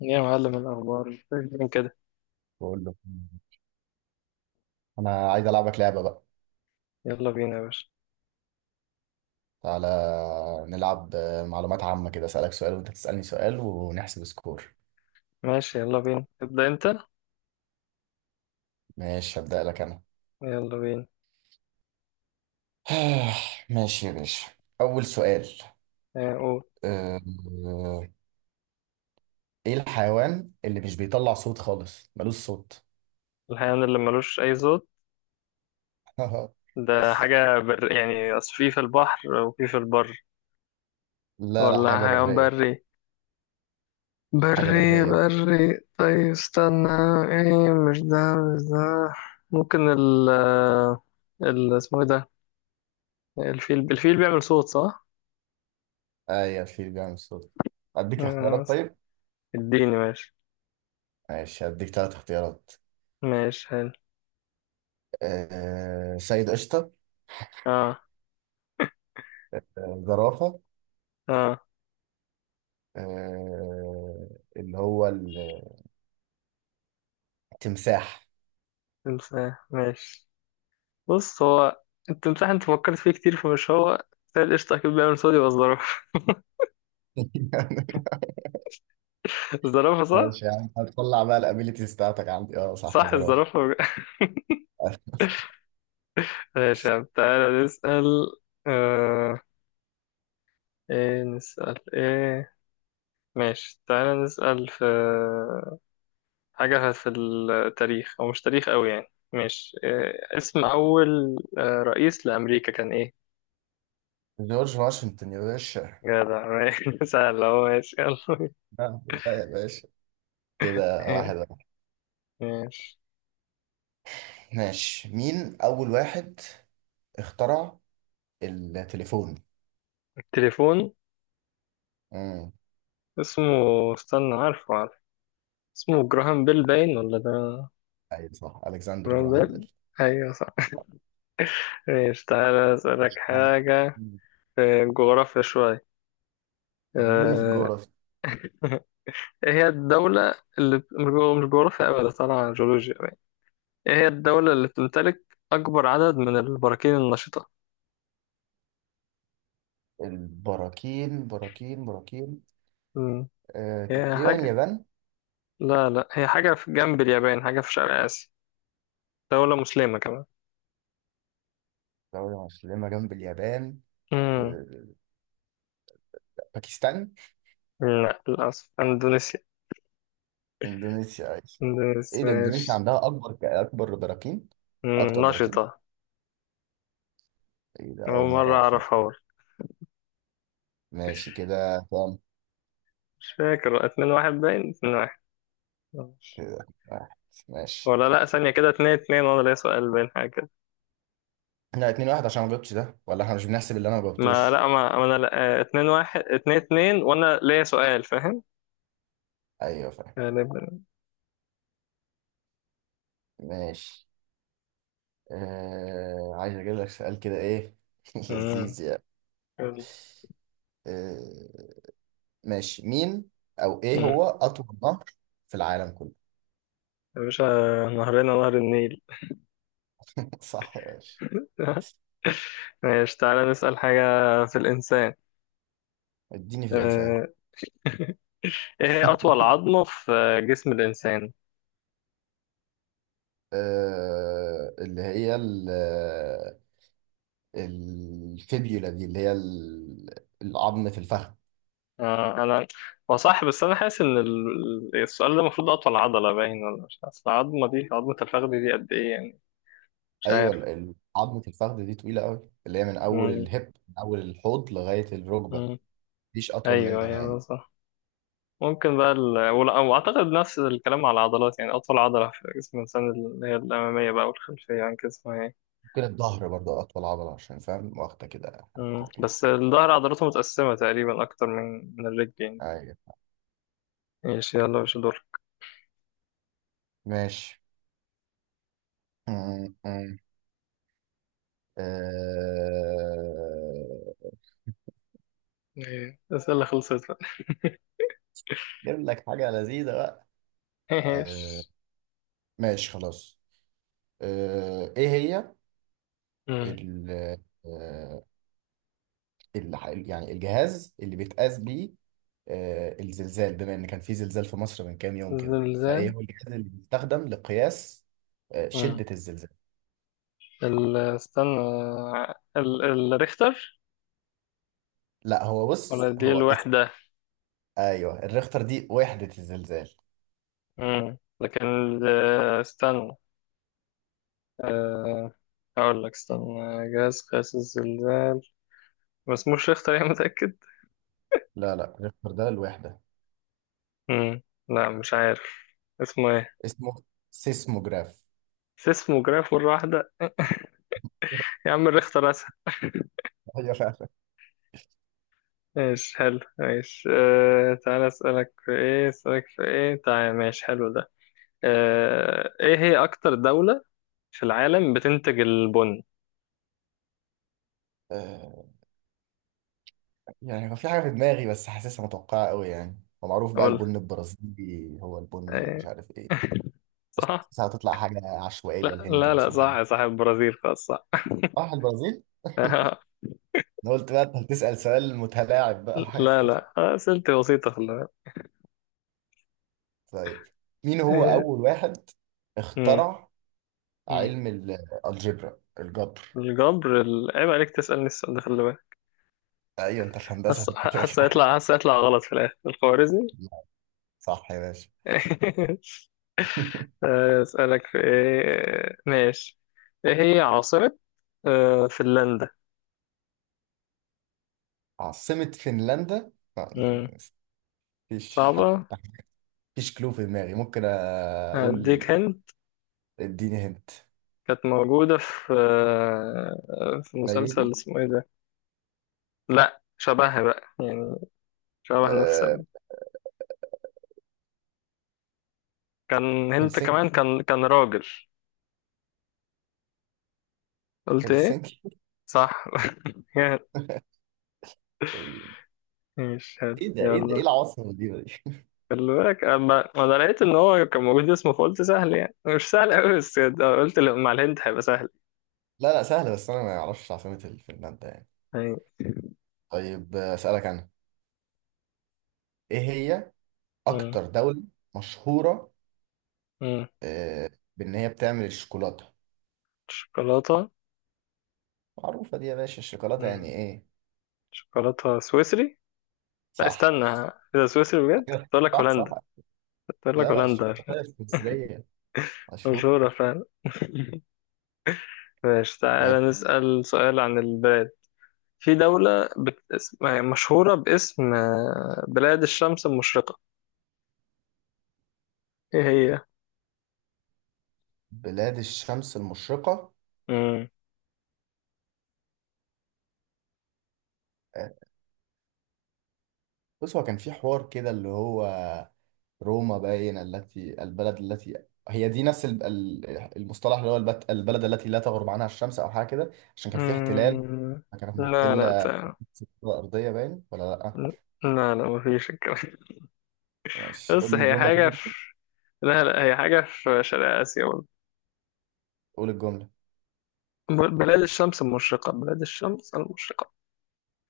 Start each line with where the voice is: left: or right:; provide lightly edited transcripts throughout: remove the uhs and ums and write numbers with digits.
left: يا معلم، الأخبار فين كده؟
right: بقول له، انا عايز العبك لعبه بقى.
left: يلا بينا يا باشا.
right: تعالى نلعب، معلومات عامه كده، اسالك سؤال وانت تسالني سؤال ونحسب سكور.
left: ماشي، يلا بينا، ابدأ أنت.
right: ماشي هبدا لك انا.
left: يلا بينا.
right: ماشي يا باشا، اول سؤال.
left: قول.
right: آه، آه، ايه الحيوان اللي مش بيطلع صوت خالص، ملوش صوت؟
left: الحيوان اللي ملوش أي صوت؟ ده حاجة يعني أصل في البحر وفي البر.
right: لا لا،
left: ولا
right: حاجه
left: حيوان
right: بريه.
left: بري؟
right: حاجه
left: بري
right: بريه بقى.
left: بري، طيب استنى. ايه، مش ده. مش ده. ممكن ال-، ال- اسمه ايه ده؟ الفيل، الفيل بيعمل صوت، صح؟
right: ايوه في بيعمل صوت. اديك
left: آه،
right: اختيارات طيب.
left: اديني، ماشي.
right: ماشي هديك ثلاث اختيارات.
left: ماشي، حلو.
right: سيد قشطه،
left: اه.
right: زرافه،
left: اه.
right: آه، اللي هو التمساح.
left: تمساح، ماشي. بص، هو التمساح انت فكرت فيه كتير، فمش هو. بس هي القشطة أكيد بيعمل صوت، يبقى الزرافة. الزرافة، صح؟
right: ماشي يا عم، هتطلع بقى الابيليتيز بتاعتك عندي. اه صح،
left: صح،
right: زرافه.
left: الزرافة. ماشي يا عم، تعالى نسأل. آه... ايه نسأل ايه؟ ماشي، تعالى نسأل في حاجة في التاريخ، أو مش تاريخ أوي يعني. ماشي، إيه اسم أول رئيس لأمريكا كان ايه؟
right: جورج واشنطن يا باشا.
left: جدع، ماشي. سهل أهو، ماشي، يلا.
right: لا يا باشا، كده واحد واحد.
left: ماشي.
right: ماشي، مين أول واحد اخترع التليفون؟
left: التليفون.
right: امم
left: اسمه، استنى، عارفه. اسمه جراهام بيل باين ولا ده؟
right: أيوة صح، ألكسندر
left: جراهام
right: جراهام بيل.
left: بيل. ايوه، صح. ماشي، تعالى اسألك
right: آه.
left: حاجة في الجغرافيا شوية.
right: اديني في
left: آه،
right: الجغرافيا.
left: ايه هي الدولة اللي مش جغرافيا أبدا، طالعة جيولوجيا باين. ايه هي الدولة اللي بتمتلك أكبر عدد من البراكين النشطة؟
right: البراكين، براكين براكين
left: مم. هي
right: تقريبا
left: حاجة،
right: اليابان.
left: لا، لا، هي حاجة في جنب اليابان، حاجة في شرق آسيا. دولة مسلمة كمان.
right: دولة مسلمة جنب اليابان.
left: مم.
right: آه، باكستان.
left: لا، للأسف إندونيسيا.
right: اندونيسيا أيوة. ايه
left: إندونيسيا،
right: ده، اندونيسيا
left: ماشي.
right: عندها اكبر براكين. اكتر براكين.
left: نشطة.
right: ايه ده،
left: أول
right: اول مره
left: مرة
right: اعرف.
left: أعرفها.
right: ماشي، كده كام؟
left: مش فاكر، اتنين واحد باين، اتنين واحد. آه.
right: كده واحد، ماشي.
left: ولا، لا، ثانية كده، اتنين اتنين وانا ليا سؤال باين، حاجة كده.
right: لا، اتنين واحد، عشان ما جبتش ده، ولا احنا مش بنحسب اللي انا ما
left: ما
right: جبتوش؟
left: لا ما ما انا لا اتنين واحد، اتنين اتنين، وانا ليا سؤال، فاهم؟
right: ايوه فاهم.
left: غالبا.
right: ماشي. عايز اجيب لك سؤال كده ايه،
left: امم.
right: لذيذ يعني.
left: امم.
right: آه... ماشي، مين او ايه هو اطول نهر في العالم كله؟
left: يا باشا، نهرنا نهر النيل.
right: صح يا باشا.
left: ماشي، تعالى نسأل حاجة في الإنسان.
right: اديني في الانسان.
left: آه، إيه هي أطول عظمة في جسم الإنسان؟
right: اللي هي الفيبيولا دي، اللي هي العظم في الفخذ.
left: أنا، هو صح، بس أنا حاسس إن السؤال ده المفروض أطول عضلة باين، ولا مش عارف. أصل العظمة دي، عظمة الفخذ دي، قد إيه يعني؟ مش
right: ايوه
left: عارف.
right: العظم في الفخذ دي طويله قوي، اللي هي
left: مم.
right: من اول الحوض لغايه الركبه.
left: مم.
right: مفيش اطول
left: ايوه،
right: منها
left: ايوه، ده
right: يعني.
left: صح. ممكن بقى ال... واعتقد نفس الكلام على العضلات، يعني اطول عضله في جسم الانسان اللي هي الاماميه بقى والخلفيه عن جسمها يعني.
right: ممكن الظهر برضه اطول عضله، عشان فاهم واخده كده
left: مم.
right: حته كبيره.
left: بس الظهر عضلاته متقسمه تقريبا اكتر من الرجل يعني.
right: ايوه.
left: ايش، يلا، مش دور.
right: ماشي. م- م. آه،
left: إيه. الاسئله خلصت بقى؟
right: جيب لك حاجه لذيذه بقى. آه،
left: ايش؟
right: ماشي خلاص. ايه هي
left: مم.
right: ال- آه، يعني الجهاز اللي بيتقاس بيه الزلزال؟ بما ان كان في زلزال في مصر من كام يوم كده، فايه
left: الزلزال.
right: هو الجهاز اللي بيستخدم لقياس
left: مم.
right: شدة الزلزال؟
left: ال... استنى. ال... الريختر.
right: لا، هو
left: ولا
right: بص،
left: دي
right: هو اسم.
left: الوحده؟
right: ايوه الريختر دي وحدة الزلزال.
left: مم. لكن استنى. آه، هقول لك، استنى، جهاز قياس الزلزال ما اسموش ريختر يا متأكد؟
right: لا لا، الريختر ده الوحدة.
left: مم. لا، مش عارف. اسمه ايه؟
right: اسمه سيسموجراف.
left: سيسموجراف مرة واحدة! يا عم، الريختر اسهل.
right: ايوه فعلا.
left: ماشي، حلو. ماشي. تعالى اسألك في ايه، اسألك في ايه، تعالى، ماشي حلو ده. ايه هي اكتر دولة في العالم بتنتج البن؟
right: آه، يعني هو في حاجة في دماغي، بس حاسسها متوقعة قوي. يعني هو معروف بقى
left: اقول.
right: البن البرازيلي هو البن اللي مش
left: إيه.
right: عارف ايه. بس
left: صح.
right: حاسسها هتطلع حاجة عشوائية،
left: لا،
right: الهند
left: لا، لا،
right: مثلا، حاجة.
left: صح، صح، البرازيل، خلاص صح.
right: صح، البرازيل. انا قلت بقى انت هتسأل سؤال متلاعب بقى وحاجات
left: لا، لا،
right: كده.
left: أسئلتي بسيطة، خلي بالك.
right: طيب، مين هو
left: إيه.
right: اول واحد اخترع
left: مم.
right: علم الجبر؟
left: الجبر. عيب عليك تسألني السؤال ده، خلي بالك.
right: ايوه انت في هندسة،
left: حاسس
right: انت كده
left: حاسس
right: كده.
left: هيطلع، حاسس هيطلع غلط في الآخر، الخوارزمي.
right: لا، صح يا باشا.
left: أسألك في إيه؟ ماشي. إيه هي عاصمة فنلندا؟
right: عاصمة فنلندا
left: مم.
right: مفيش
left: صعبة.
right: حتى. مفيش، كلو في دماغي ممكن اقول.
left: هديك هند.
right: اديني هنت.
left: كانت موجودة في مسلسل
right: نيروبي.
left: اسمه إيه ده. لأ، شبهها بقى يعني، شبه نفس
right: أه...
left: ال-. كان هنت
right: هلسنكي.
left: كمان، كان راجل. قلت إيه؟
right: هلسنكي.
left: صح.
right: ايه؟
left: ماشي، حلو،
right: ده ايه، ده ايه
left: يلا.
right: العواصم دي؟
left: خلي بالك، اما ما انا لقيت ان هو كان موجود اسمه، فقلت سهل يعني، مش سهل قوي، بس ده قلت لا، مع الهند هيبقى سهل.
right: لا لا، سهلة، بس انا ما اعرفش عاصمة فنلندا يعني.
left: يعني.
right: طيب اسألك انا. ايه هي
left: مم.
right: اكتر دولة مشهورة،
left: مم.
right: آه، بان هي بتعمل الشوكولاتة؟
left: شوكولاته.
right: معروفة دي يا باشا، الشوكولاتة يعني
left: مم.
right: ايه.
left: شوكولاته سويسري. لا،
right: صح.
left: استنى. اذا سويسري بجد
right: أيوة،
left: كنت اقول لك
right: صح صح.
left: هولندا. كنت اقول لك
right: لا لا،
left: هولندا، عشان
right: الشوكولاتة السويسرية مشهورة.
left: مشهوره فعلا. ماشي،
right: وهي
left: تعالى نسأل سؤال عن البلاد. في دولة يعني مشهورة باسم بلاد الشمس المشرقة. ايه هي؟
right: بلاد الشمس المشرقة.
left: مم.
right: آه، بص، هو كان في حوار كده اللي هو روما باين، التي البلد التي هي دي، نفس المصطلح اللي هو البلد التي لا تغرب عنها الشمس، او حاجة كده، عشان كان في احتلال،
left: مم.
right: كانت
left: لا. لا،
right: محتلة الكرة الأرضية باين ولا لأ؟
left: لا لا مفيش الكلام.
right: ماشي، قول
left: بس هي
right: الجملة
left: حاجة
right: تاني.
left: في، لا، لا، هي حاجة في شرق آسيا برضه.
right: قول الجملة.
left: بلاد الشمس المشرقة، بلاد الشمس المشرقة.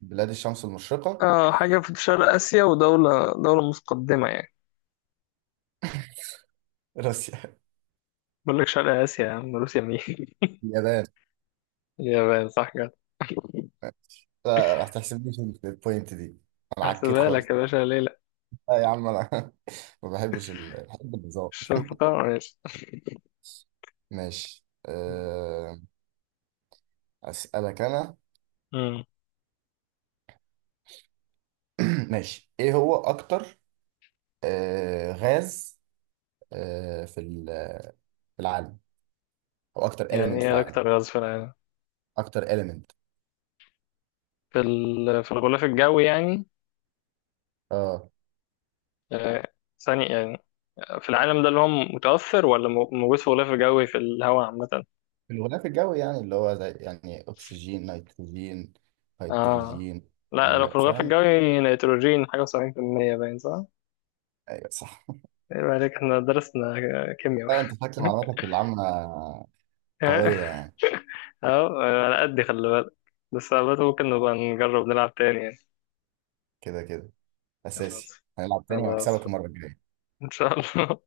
right: بلاد الشمس المشرقة.
left: آه، حاجة في شرق آسيا، ودولة متقدمة يعني.
right: روسيا.
left: بقول لك شرق آسيا يا عم، روسيا مين؟
right: اليابان.
left: اليابان، صح كده.
right: لا، ما تحسبنيش في البوينت دي، انا عكيت
left: هحسبها لك
right: خالص.
left: يا باشا، ليه لا؟
right: لا يا عم انا، ما بحبش بحب النظام.
left: الشفقة، ماشي.
right: ماشي. اسالك انا.
left: أمم.
right: ماشي، ايه هو اكتر غاز في في العالم، او اكتر
left: يعني
right: اليمنت في
left: ايه
right: العالم؟
left: أكتر غاز في العالم؟
right: اكتر اليمنت.
left: في ال... في الغلاف الجوي يعني؟
right: اه.
left: آه. ثاني يعني، في العالم ده، اللي هو متوفر ولا موجود في غلاف جوي في الهواء عامة؟
right: في الغلاف الجوي، يعني اللي هو زي يعني اكسجين، نيتروجين،
left: اه.
right: هيدروجين.
left: لا، لو في
right: هيليا،
left: الغلاف
right: فاهم.
left: الجوي نيتروجين حاجة و70% باين، صح؟
right: ايوه صح.
left: ايه عليك، احنا درسنا كيمياء.
right: لا، انت فاكر معلوماتك العامة قوية يعني.
left: اهو على قد خلي بالك. بس على بالك ممكن نبقى نجرب نلعب تاني يعني.
right: كده كده،
left: خلاص.
right: اساسي هنلعب تاني
left: خلاص.
right: وهكسبك المرة الجاية.
left: ان شاء الله.